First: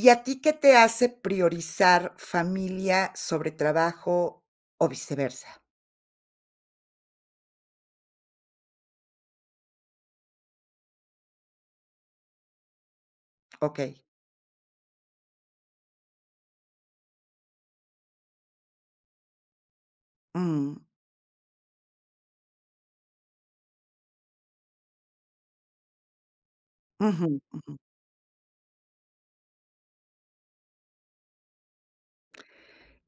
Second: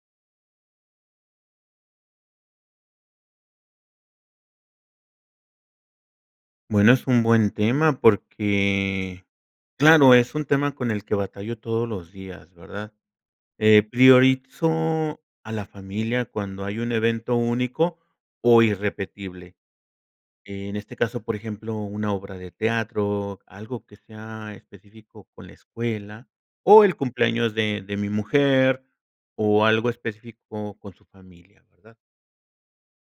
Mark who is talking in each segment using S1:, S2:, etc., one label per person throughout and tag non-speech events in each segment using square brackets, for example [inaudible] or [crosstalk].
S1: ¿Y a ti qué te hace priorizar familia sobre trabajo, o viceversa?
S2: Bueno, es un buen tema porque, claro, es un tema con el que batallo todos los días, ¿verdad?, eh,
S1: Okey.
S2: priorizo a la familia cuando hay un evento único o irrepetible. En
S1: Mm.
S2: este caso, por ejemplo, una obra de teatro, algo que sea específico con la escuela, o el
S1: Ujú,
S2: cumpleaños
S1: ujú.
S2: de de mi mujer, o algo específico con su familia, ¿verdad?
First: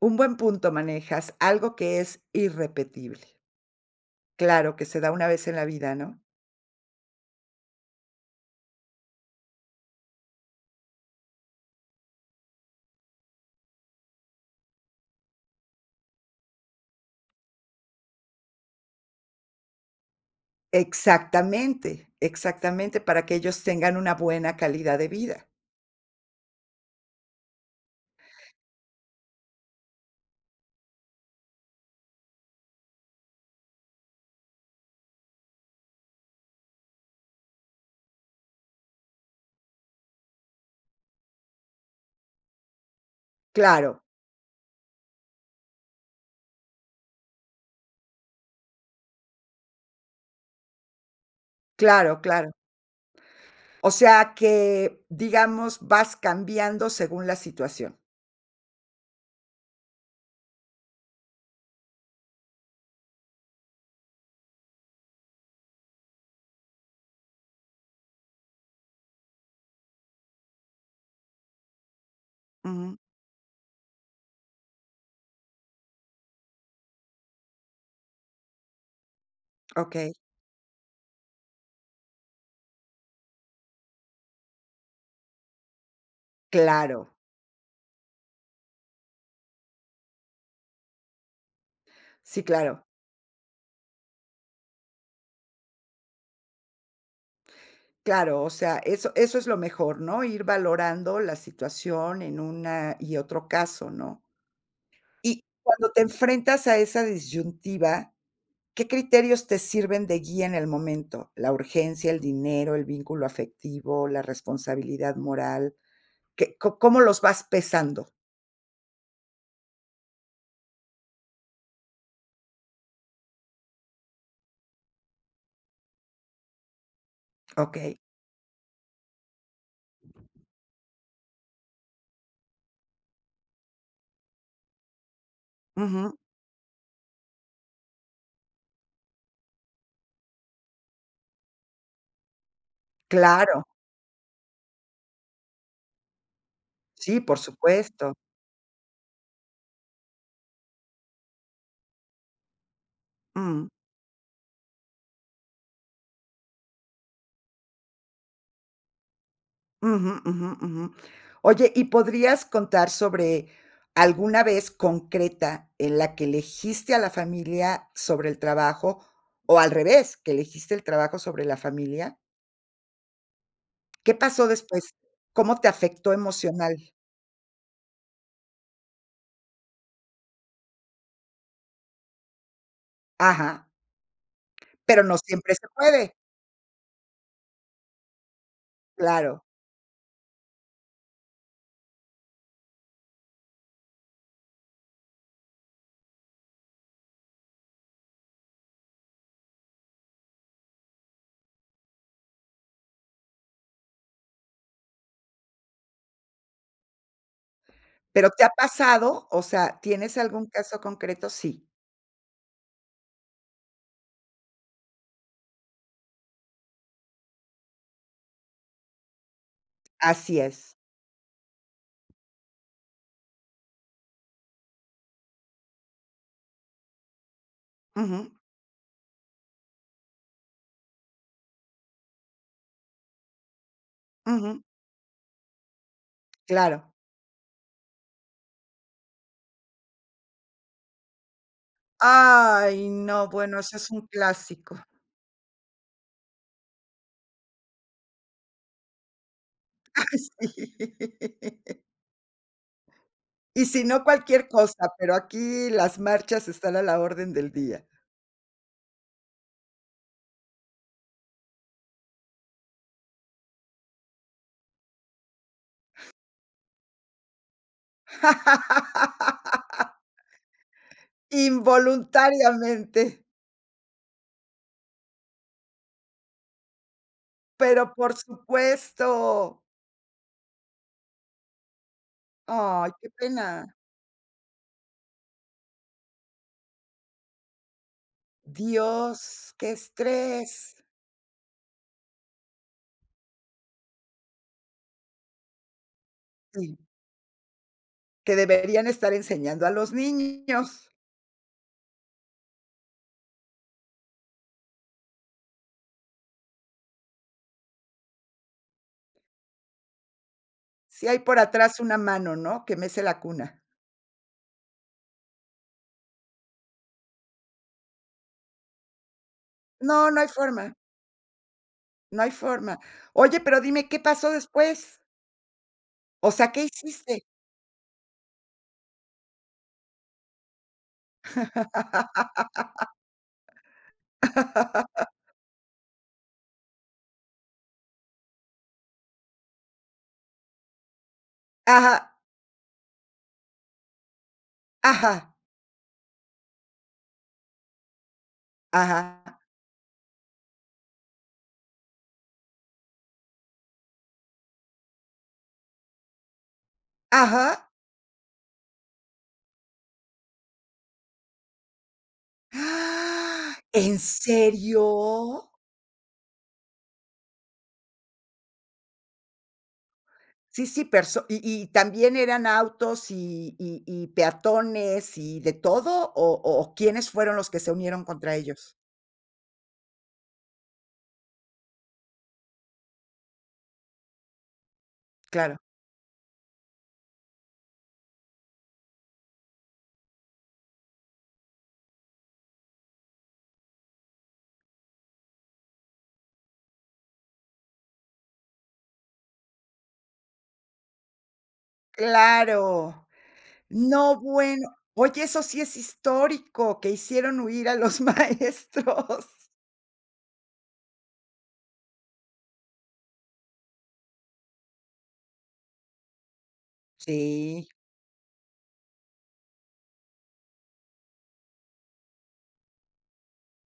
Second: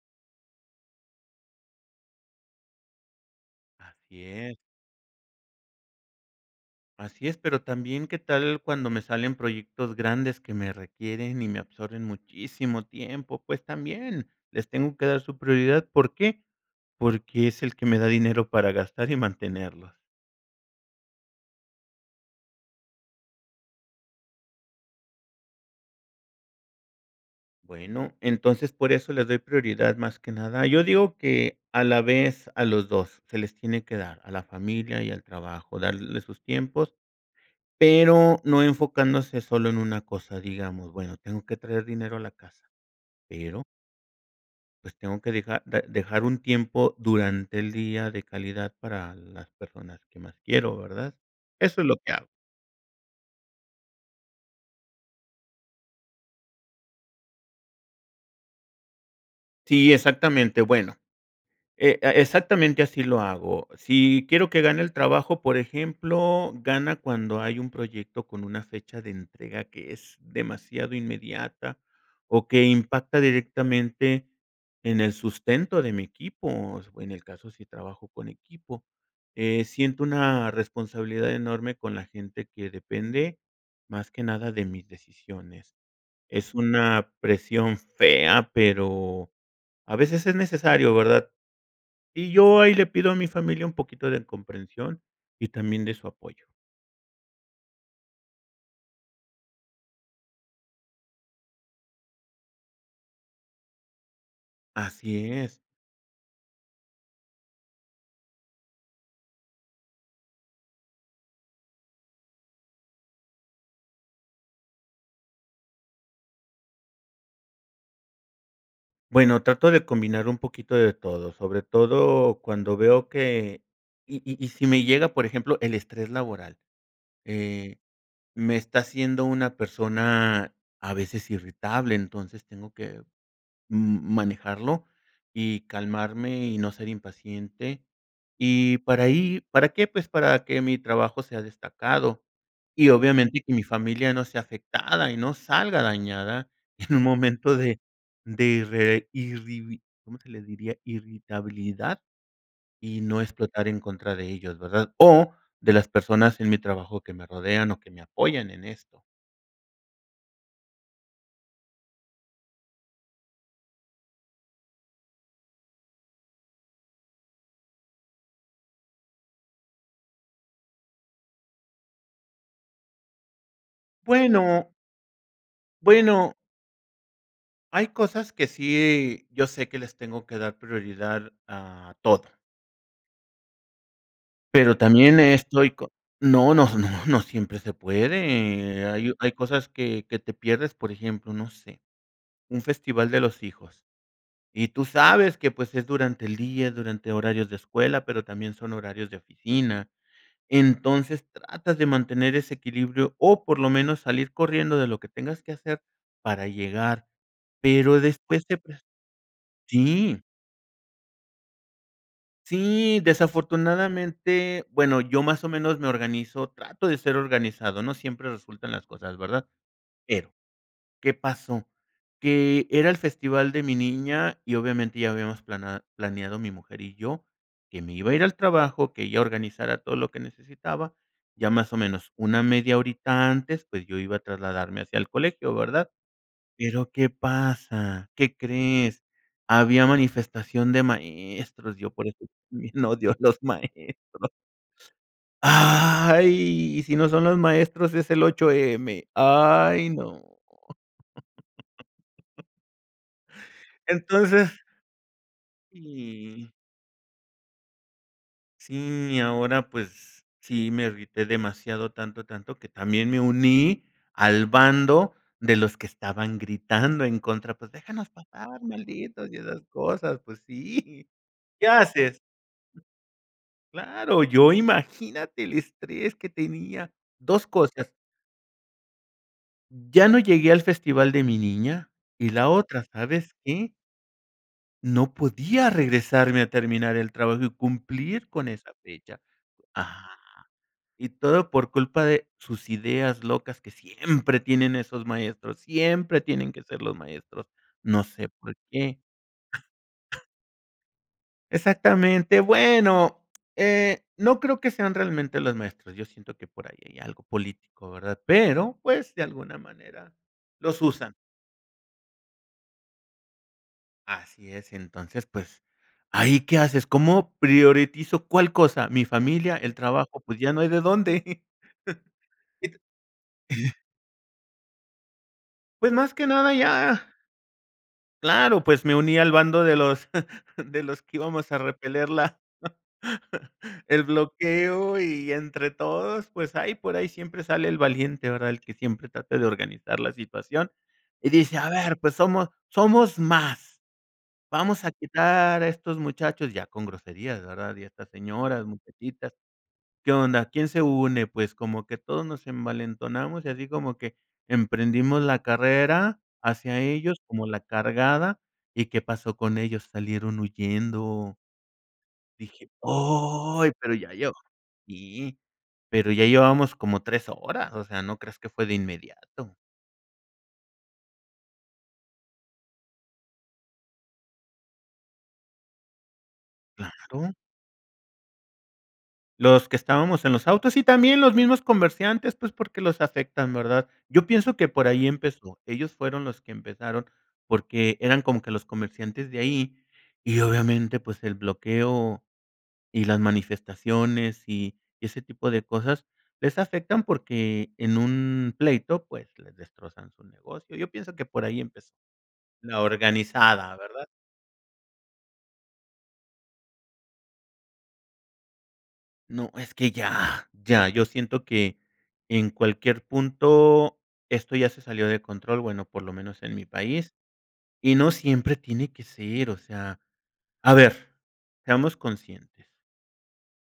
S1: Un buen punto manejas, algo que es irrepetible.
S2: Así es.
S1: Claro, que se da una vez en la vida, ¿no?
S2: Así es, pero también. ¿qué tal cuando me salen proyectos grandes que me requieren y me absorben muchísimo tiempo?, pues también, les tengo que dar su prioridad, ¿por qué?, porque es el que me da dinero para gastar y mantenerlos.
S1: Exactamente, exactamente, para que ellos tengan una buena calidad de vida.
S2: Bueno, entonces, por eso le doy prioridad más que nada Yo digo que, a la vez, a los 2 se les tiene que dar, a la familia y al trabajo, darles sus tiempos, pero no enfocándose solo en una cosa. Digamos: "Bueno, tengo que traer dinero a la casa", pero
S1: Claro.
S2: pues tengo que dejar, da dejar un tiempo durante el día de calidad para las personas que más quiero, ¿verdad? Eso es lo que
S1: Claro,
S2: hago.
S1: claro. O sea que, digamos, vas cambiando según la situación.
S2: Sí, exactamente. Bueno, e e exactamente así lo hago si quiero que gane el trabajo. Por ejemplo, gana cuando hay un proyecto con una fecha de entrega que es demasiado inmediata, o que
S1: Ujú.
S2: impacta directamente en el sustento de mi equipo. O sea, o en el caso, si trabajo con equipo, eh, siento
S1: Okey.
S2: una responsabilidad enorme con la gente que depende más que nada de mis decisiones. Es
S1: Claro.
S2: una presión fea, pero a veces es necesario, ¿verdad? Y
S1: Sí,
S2: yo ahí
S1: claro.
S2: le pido a mi familia un poquito de comprensión y también de su apoyo.
S1: Claro, o sea, eso eso es lo mejor, ¿no?, ir valorando la situación en una y otro caso, ¿no?
S2: Así
S1: Y
S2: es.
S1: cuando te enfrentas a esa disyuntiva, ¿qué criterios te sirven de guía en el momento? ¿La urgencia, el dinero, el vínculo afectivo, la responsabilidad moral? ¿Qué co cómo los vas pesando?
S2: Bueno, trato de combinar un poquito de todo, sobre todo cuando veo que y y y si me llega por ejemplo el estrés laboral, eh,
S1: Okey.
S2: me está haciendo una persona a veces irritable, entonces, tengo que, mm, manejarlo, y
S1: Ujú.
S2: calmarme y no ser impaciente, y para ahí ¿para qué?, pues, para que mi trabajo sea destacado, y obviamente que mi
S1: Claro.
S2: familia no sea afectada y no salga dañada en un
S1: Sí, por
S2: momento de
S1: supuesto.
S2: de irre irribi ¿cómo se le diría?, irritabilidad, y no explotar
S1: Jum.
S2: en contra de ellos, ¿verdad?, o de las personas en mi trabajo que me rodean, o que me apoyan en esto.
S1: Ujú, ujú, ujú. Oye, ¿y podrías contar sobre alguna vez concreta en la que elegiste a la familia sobre el trabajo, o al revés, que elegiste el trabajo sobre la familia? ¿Qué pasó
S2: Bueno.
S1: después? ¿Cómo te afectó
S2: Bueno.
S1: emocional?
S2: Hay cosas que sí, yo sé que les tengo que dar prioridad a toda.
S1: Ajá.
S2: Pero
S1: Pero no
S2: también eh,
S1: siempre se
S2: estoy co
S1: puede.
S2: no, no, no, no siempre se puede. Hay hay
S1: Claro.
S2: cosas que que te pierdes, por ejemplo, no sé. Un festival de los hijos. Y tú sabes que, pues, es durante el día, durante horarios de escuela, pero también son horarios de oficina. Entonces, tratas de mantener ese equilibrio o, por lo menos, salir corriendo de lo que tengas que hacer para llegar, pero
S1: Pero, ¿te
S2: después
S1: ha
S2: te pres
S1: pasado?, o sea, ¿tienes
S2: Sí.
S1: algún caso concreto? Sí.
S2: Sí, desafortunadamente. Bueno, yo más o menos me organizo, trato de ser organizado. No siempre resultan las cosas, ¿verdad? Pero,
S1: Así es.
S2: ¿qué pasó? Que era el festival de mi niña y, obviamente, ya habíamos plana planeado mi mujer y yo que me iba a ir al
S1: Ujú.
S2: trabajo, que ella organizara todo lo que necesitaba. Ya más o menos una media horita antes, pues, yo iba a
S1: Ujú.
S2: trasladarme hacia el colegio, ¿verdad?
S1: Claro.
S2: Pero, ¿qué pasa? ¿Qué crees? Había manifestación de maestros. Yo por eso también
S1: Ay
S2: odio a
S1: no,
S2: los
S1: bueno, ese es un
S2: maestros.
S1: clásico.
S2: Ay, si no son los maestros es el 8M Ay,
S1: Ay,
S2: no.
S1: sí.
S2: [laughs]
S1: Y si no, cualquier
S2: Entonces
S1: cosa, pero aquí las marchas
S2: Sí.
S1: están a la orden del día.
S2: Sí, y ahora, pues, sí me irrité demasiado, tanto, tanto, que también me uní al bando de los que estaban gritando en contra: "Pues déjanos pasar, malditos", y esas
S1: [laughs]
S2: cosas. Pues sí. ¿Qué haces?
S1: Involuntariamente.
S2: Claro, yo imagínate el estrés que tenía, 2 cosas
S1: ¡Pero por supuesto!
S2: ya no llegué al festival de mi niña, y la otra,
S1: Ay, qué
S2: ¿sabes qué?
S1: pena.
S2: No podía regresarme a terminar el trabajo y cumplir con esa fecha.
S1: ¡Dios, qué
S2: Ajá.
S1: estrés!
S2: Y todo por culpa de sus ideas locas que siempre tienen esos maestros, siempre tienen que
S1: Sí.
S2: ser los maestros. No sé
S1: Que
S2: por
S1: deberían
S2: qué.
S1: estar enseñando a los niños.
S2: Exactamente. Bueno, eh, no creo que sean realmente los maestros. Yo siento que por ahí hay algo político, ¿verdad?, pero, pues, de alguna manera los
S1: Si
S2: usan.
S1: hay por atrás una mano, ¿no?, que mece la cuna.
S2: Así es, entonces, pues, ¿ahí qué haces? ¿Cómo priorizo cuál cosa?, mi familia, el
S1: No, no
S2: trabajo,
S1: hay
S2: pues, ya no hay
S1: forma.
S2: de dónde.
S1: No hay forma. Oye, pero
S2: [chuckles]
S1: dime, ¿qué pasó después?
S2: Pues, más que
S1: O sea,
S2: nada
S1: ¿qué
S2: ya
S1: hiciste?
S2: Claro, pues me uní al bando de los [chuckles] de los que íbamos a repeler la
S1: [laughs]
S2: [chuckles] el bloqueo,
S1: [laughs]
S2: y entre todos, pues, ahí por ahí siempre sale el valiente ¿verdad?, el que siempre trata de organizar la situación y dice:"A ver,
S1: Ajá.
S2: pues, somos somos más, vamos a
S1: Ajá.
S2: quitar a estos muchachos", ya con groserías, ¿verdad?, y a estas señoras,
S1: Ajá.
S2: muchachitas, ¿qué onda? ¿Quién se une?, pues, como que todos nos envalentonamos, y así como que emprendimos la carrera hacia ellos como la
S1: Ajá.
S2: cargada y, ¿qué pasó con ellos?, salieron huyendo. Dije:
S1: [gasps]
S2: "¡Oy!", pero
S1: ¿En
S2: ya yo sí,
S1: serio?
S2: pero ya llevábamos como 3 horas, o sea, no creas que fue de inmediato.
S1: Sí, sí, perso ¿y y también eran autos y y y peatones, y de todo, o o quiénes fueron
S2: ¡Claro!
S1: los que se unieron contra ellos?
S2: Los que estábamos en los autos, y también los mismos comerciantes, pues, porque los afectan, ¿verdad?, yo pienso que por ahí
S1: Claro.
S2: empezó. Ellos fueron los que empezaron porque eran como que los comerciantes de ahí, y obviamente pues, el bloqueo y las manifestaciones, y ese tipo de cosas les afectan porque en un pleito pues, les destrozan su negocio. Yo pienso que por ahí empezó, la
S1: ¡Claro!,
S2: organizada, ¿verdad?
S1: no, bueno, oye, eso sí es histórico, que hicieron huir a los maestros.
S2: No, es que, ¡ya!, ya, yo siento que en cualquier punto esto ya se salió de control, bueno por lo menos en mi país,
S1: Sí.
S2: y no siempre tiene que ser, o sea, a ver, seamos conscientes.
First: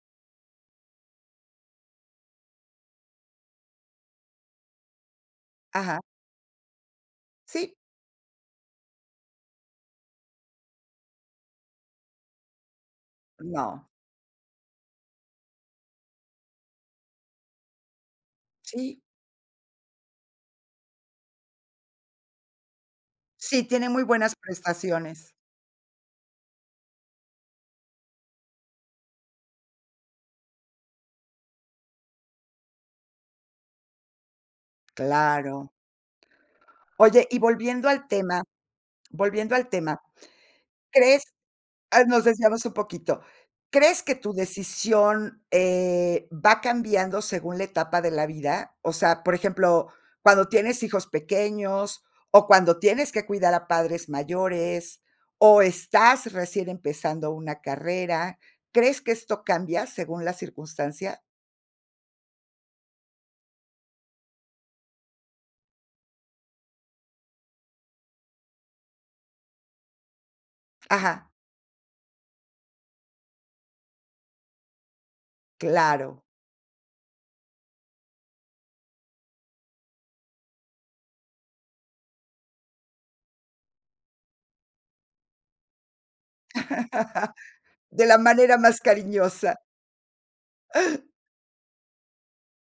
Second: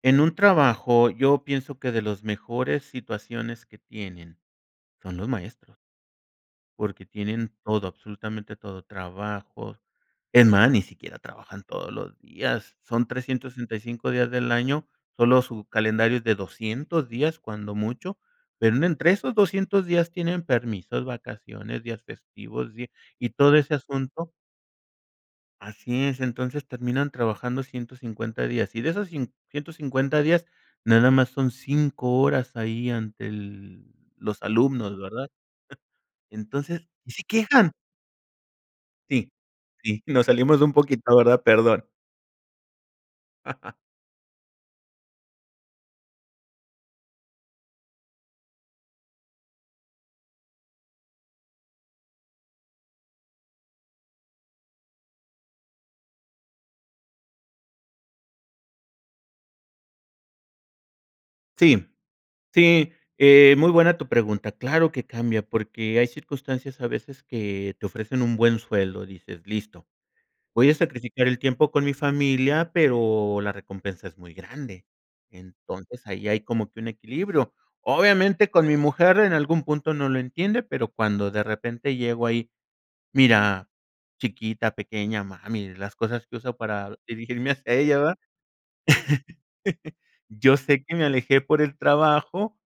S2: En un trabajo yo pienso que de los mejores situaciones que tienen, son los maestros.
S1: Ajá.
S2: Porque tienen
S1: Sí.
S2: todo, absolutamente todo, trabajos, es más, ni siquiera trabajan todos los días, son trescientos sesenta y
S1: No.
S2: cinco días del año, solo su calendario es de 200 días cuando mucho, pero en
S1: Sí.
S2: entre esos 200 días tienen permisos, vacaciones, días festivos, y y todo
S1: Sí,
S2: ese
S1: tiene muy
S2: asunto.
S1: buenas prestaciones.
S2: Así es, entonces terminan trabajando 150 días, y de esos cin ciento cincuenta días, nada más son 5 horas ahí ante el los alumnos, ¿verdad?,
S1: Claro.
S2: [chuckles] entonces ¡y se
S1: Oye, y
S2: quejan!
S1: volviendo al tema
S2: Sí,
S1: volviendo al tema,
S2: sí, nos salimos un poquito,
S1: ¿crees?,
S2: ¿verdad?, perdón.
S1: ah, nos desviamos un poquito,
S2: [laughs]
S1: ¿crees que tu decisión, eh, va cambiando según la etapa de la vida?, o sea, por ejemplo, cuando tienes hijos pequeños, o cuando tienes que cuidar a padres mayores, o estás recién empezando una carrera, ¿crees que esto cambia según la circunstancia?
S2: Sí, sí, eh, muy buena tu pregunta, claro que cambia porque hay circunstancias a veces que te ofrecen un buen sueldo, dices: "Listo, voy a
S1: Ajá.
S2: sacrificar el tiempo con mi familia, pero la recompensa es muy grande", entonces
S1: Claro.
S2: ahí hay como que un equilibrio, obviamente con mi mujer en algún punto no lo entiende, pero cuando de repente llego ahí, "Mira, chiquita, pequeña, mami", las cosas que uso para dirigirme hacia
S1: [laughs]
S2: ella,
S1: De
S2: ¿verdad?,
S1: la manera más cariñosa.
S2: [chuckles] "yo sé que me alejé por el trabajo,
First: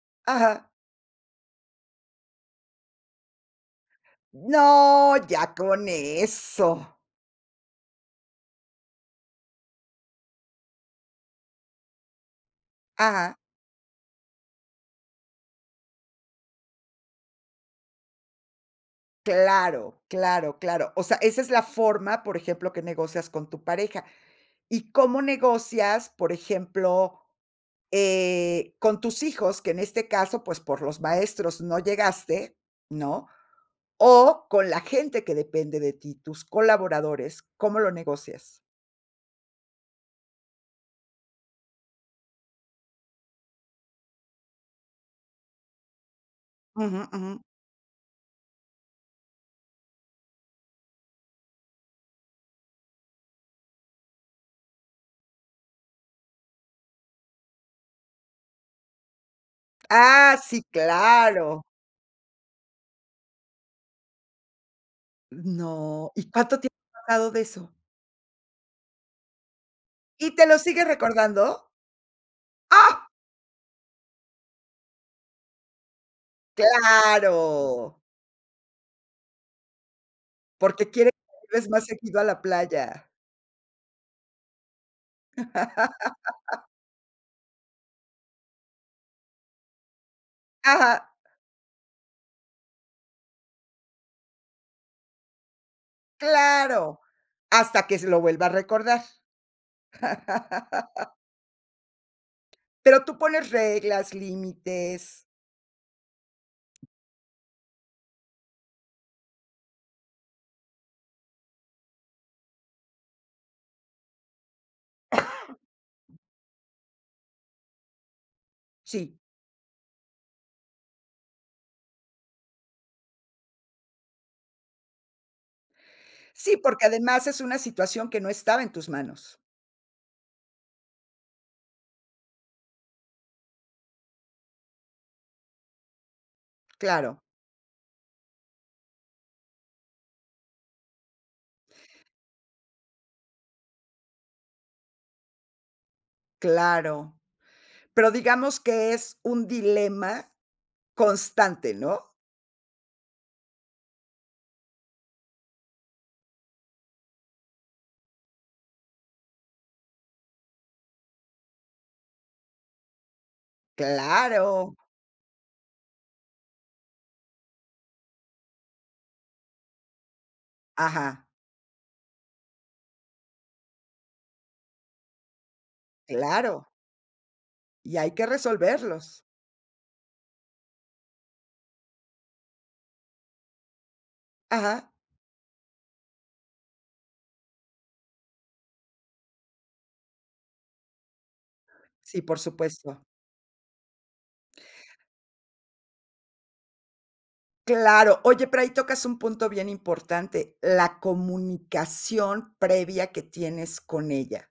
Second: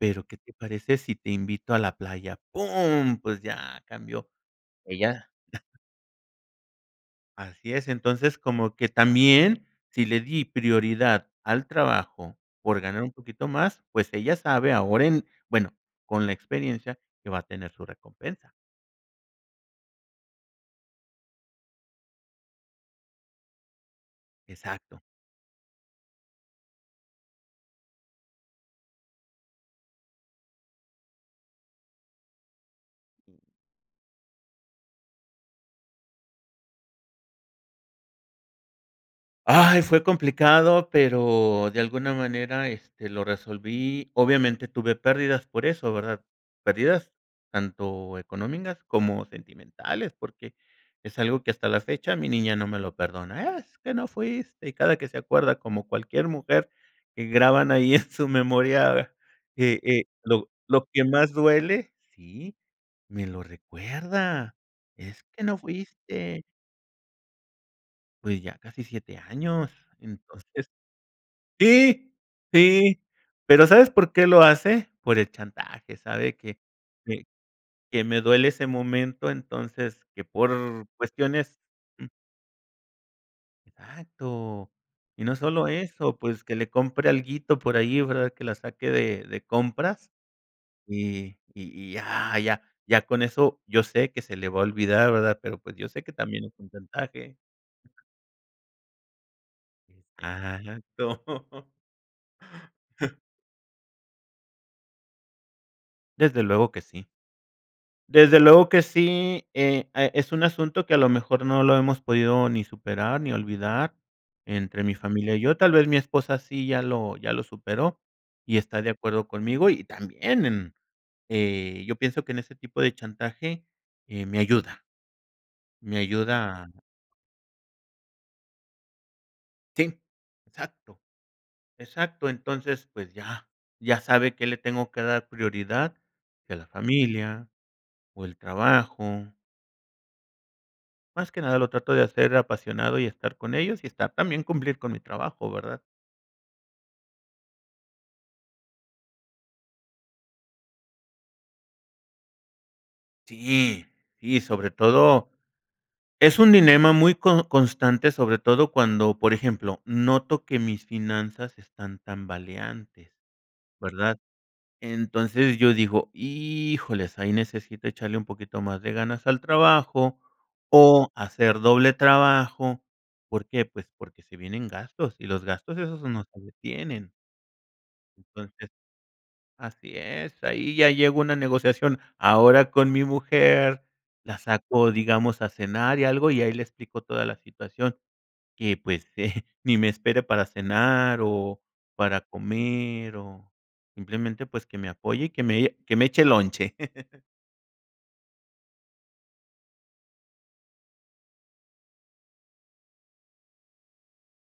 S2: pero ¿qué te
S1: Ajá.
S2: parece si te invito a la playa?", ¡pum!, pues ya cambió,
S1: No,
S2: ella
S1: ya
S2: [chuckles]
S1: con eso.
S2: Así es, entonces, como que también, si le di prioridad al trabajo, por ganar un
S1: Ajá.
S2: poquito más, pues ella sabe ahora en bueno, con la experiencia, que va a tener su recompensa.
S1: Claro, claro, claro. O sea, esa es la forma, por ejemplo, que negocias con tu pareja, ¿y
S2: Exacto.
S1: cómo negocias, por ejemplo, eh, con tus hijos?, que en este caso, pues, por los maestros no llegaste, ¿no?, o con la gente que depende de ti, tus colaboradores, ¿cómo lo negocias?
S2: Ay fue complicado, pero de alguna manera, este, lo resolví, obviamente tuve pérdidas por eso, ¿verdad?,
S1: Ujú,
S2: pérdidas
S1: ujú.
S2: tanto económicas, como sentimentales porque es algo que hasta la fecha mi niña no me lo perdona: "Es que no fuiste", y cada que se acuerda, como cualquier mujer, que graban ahí en su memoria e e
S1: ¡Ah,
S2: lo
S1: sí,
S2: lo que más
S1: claro!
S2: duele sí, me lo recuerda: "Es que no
S1: No, ¿y
S2: fuiste".
S1: cuánto tiempo ha pasado de eso?
S2: Pues ya casi 7 años,
S1: ¿Y te lo
S2: entonces
S1: sigue recordando?
S2: sí, sí,
S1: ¡Ah!
S2: pero, ¿sabes por qué lo hace?, por el chantaje, sabe que que
S1: Claro.
S2: que me duele ese momento, entonces, que por
S1: Porque quiere
S2: cuestiones
S1: [unintelligible] más
S2: mm.
S1: seguido a la playa.
S2: Exacto. Y no sólo eso, pues que
S1: [laughs]
S2: le compre alguito por ahí, ¿verdad?, que la saque de de compras,
S1: Ajá.
S2: y y ya ya ya con eso yo sé que se le va a olvidar, ¿verdad?, pero pues, yo sé que también es un
S1: ¡Claro!,
S2: chantaje.
S1: hasta que se lo vuelva a recordar. [laughs]
S2: Exacto. [chuckles]
S1: Pero, ¿tú
S2: [chuckles]
S1: pones reglas, límites?
S2: Desde luego que sí. Desde luego que sí, eh, ah, es un asunto que, a lo mejor, no lo hemos podido ni superar, ni olvidar, entre mi familia y yo,
S1: [coughs]
S2: tal vez mi esposa sí ya lo ya lo superó, y está de
S1: Sí.
S2: acuerdo conmigo, y también en, eh, yo pienso que en ese tipo de chantaje, eh, me ayuda. Me ayuda
S1: Sí,
S2: a
S1: porque además es una situación que no estaba en tus manos.
S2: Sí, exacto, exacto, entonces pues ya ya sabe que le tengo que dar prioridad, si a la
S1: Claro.
S2: familia o el trabajo. Más que nada lo trato de hacer apasionado y estar con ellos, y estar también cumplir con mi trabajo ¿verdad?
S1: Claro, pero digamos que es un dilema constante, ¿no?
S2: Sí, sí, sobre todo, es un dilema muy co constante sobre todo cuando, por ejemplo, noto que mis finanzas están tambaleantes, ¿verdad?,
S1: Claro.
S2: entonces yo digo híjoles ahí necesito echarle un poquito más de ganas al trabajo, o
S1: Ajá.
S2: hacer doble trabajo, ¿por qué?, pues porque se vienen gastos, y los gastos esos no se
S1: Claro.
S2: detienen.
S1: Y hay que
S2: Entonces
S1: resolverlos.
S2: así es, ahí ya llego a una negociación ahora con mi mujer, la
S1: Ajá.
S2: saco digamos a cenar y algo, y ahí le explico toda la situación que, pues, eh, ni me espere para cenar, o para
S1: Sí, por supuesto.
S2: comer, o simplemente, pues, que me apoye y que me, eh, que me eche lonche. [laughs]
S1: Claro, oye, pero ahí tocas un punto bien importante, la comunicación previa que tienes con ella.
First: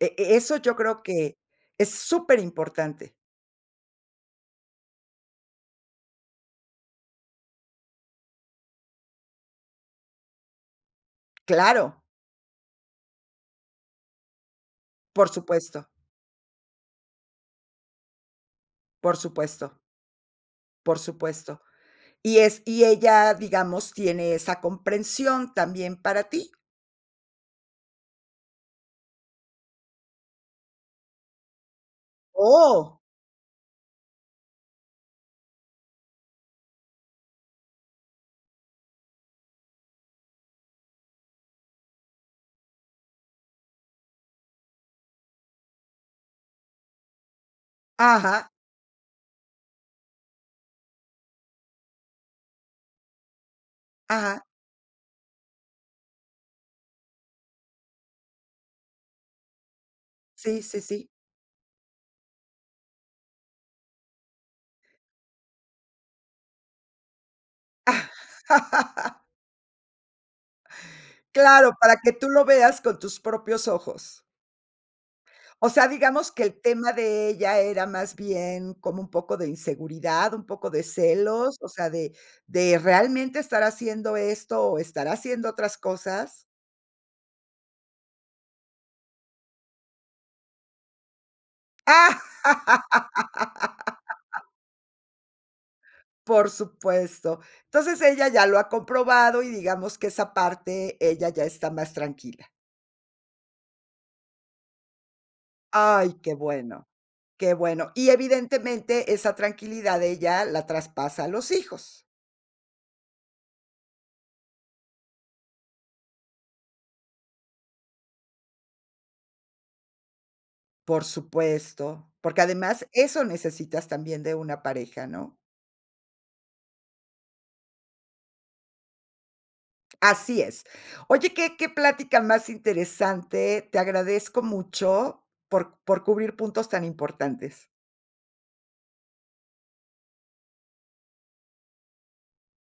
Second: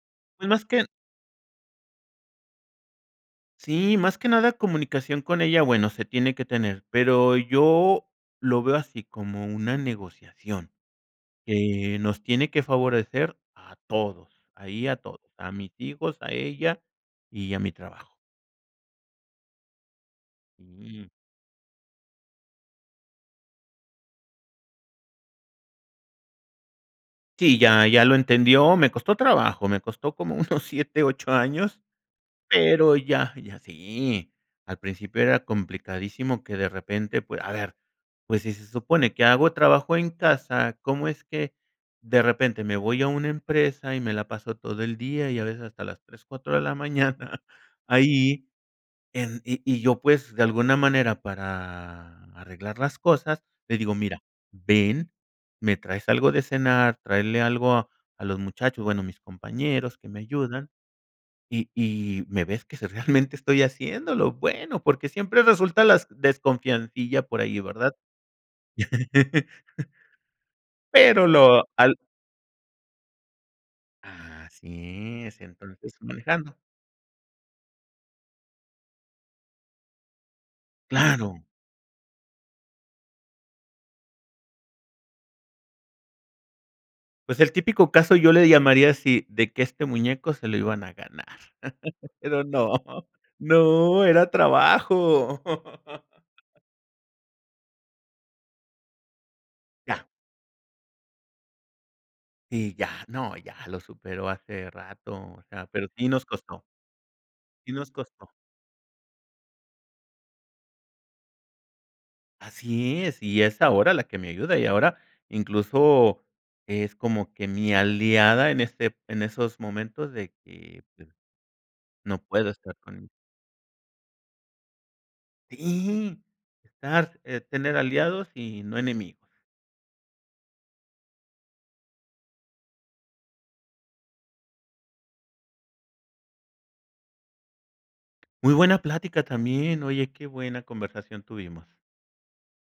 S1: E e eso
S2: Bueno, es
S1: yo
S2: que
S1: creo que es superimportante.
S2: Sí, más que nada comunicación con ella, bueno se tiene que tener, pero yo lo veo así como una negociación, que
S1: Claro.
S2: nos tiene que favorecer a todos, ahí a todos,
S1: Por
S2: a mis
S1: supuesto.
S2: hijos, a ella y a mi trabajo.
S1: Por supuesto. Por
S2: Mm.
S1: supuesto, y es ¿y ella, digamos, tiene esa comprensión también para ti?
S2: Sí, ya, ya lo entendió, me costó trabajo, me costó como unos 7, 8 años, pero
S1: Oh.
S2: ya, ya, sí. Al principio era complicadísimo que, de repente, pue a ver, pues si se supone que hago trabajo en casa, ¿cómo es que de repente me voy a una empresa y me la paso todo el día, y a veces hasta las 3, 4 de la mañana ahí
S1: Ajá.
S2: en? Y y yo, pues, de alguna manera para arreglar las cosas, le digo: "Mira,
S1: Ajá.
S2: ven, me traes algo de cenar, tráele algo a a los muchachos, bueno, a mis compañeros que me
S1: Sí,
S2: ayudan,
S1: sí, sí.
S2: y y me ves que sí realmente estoy haciéndolo", bueno, porque siempre resulta las desconfiancilla por ahí, ¿verdad?
S1: [laughs]
S2: [laughs] Pero lo
S1: Claro,
S2: al
S1: para que tú lo veas con tus propios ojos.
S2: Así es,
S1: ¿O sea,
S2: entonces
S1: digamos que
S2: manejando.
S1: el tema de ella era más bien como un poco de inseguridad, un poco de
S2: Claro.
S1: celos, o sea, de de realmente estar haciendo esto, o estar haciendo otras cosas?
S2: Pues el típico caso, yo le llamaría así, de que este muñeco se lo iban a ganar, [laughs] pero no, no, era
S1: [laughs]
S2: trabajo.
S1: Por supuesto. Entonces ella ya lo ha comprobado y digamos
S2: Ya.
S1: que esa parte ella ya está más tranquila.
S2: Sí, ya no, ya lo superó hace rato o sea, pero sí
S1: Ay,
S2: nos
S1: qué
S2: costó.
S1: bueno, qué
S2: Sí nos
S1: bueno. Y
S2: costó.
S1: evidentemente esa tranquilidad ella la traspasa a los hijos.
S2: Así es, y es ahora la que me ayuda, y ahora incluso es como que mi aliada en este en esos momentos de que,
S1: Por
S2: pues,
S1: supuesto,
S2: no
S1: porque
S2: puedo estar
S1: además
S2: con [unintelligible]
S1: eso necesitas también de una pareja, ¿no?
S2: Sí, estar eh, tener aliados y no enemigos.
S1: Así es. Oye, qué qué plática más interesante. Te agradezco mucho por por cubrir puntos tan importantes.
S2: Muy buena plática también, oye, qué buena conversación tuvimos.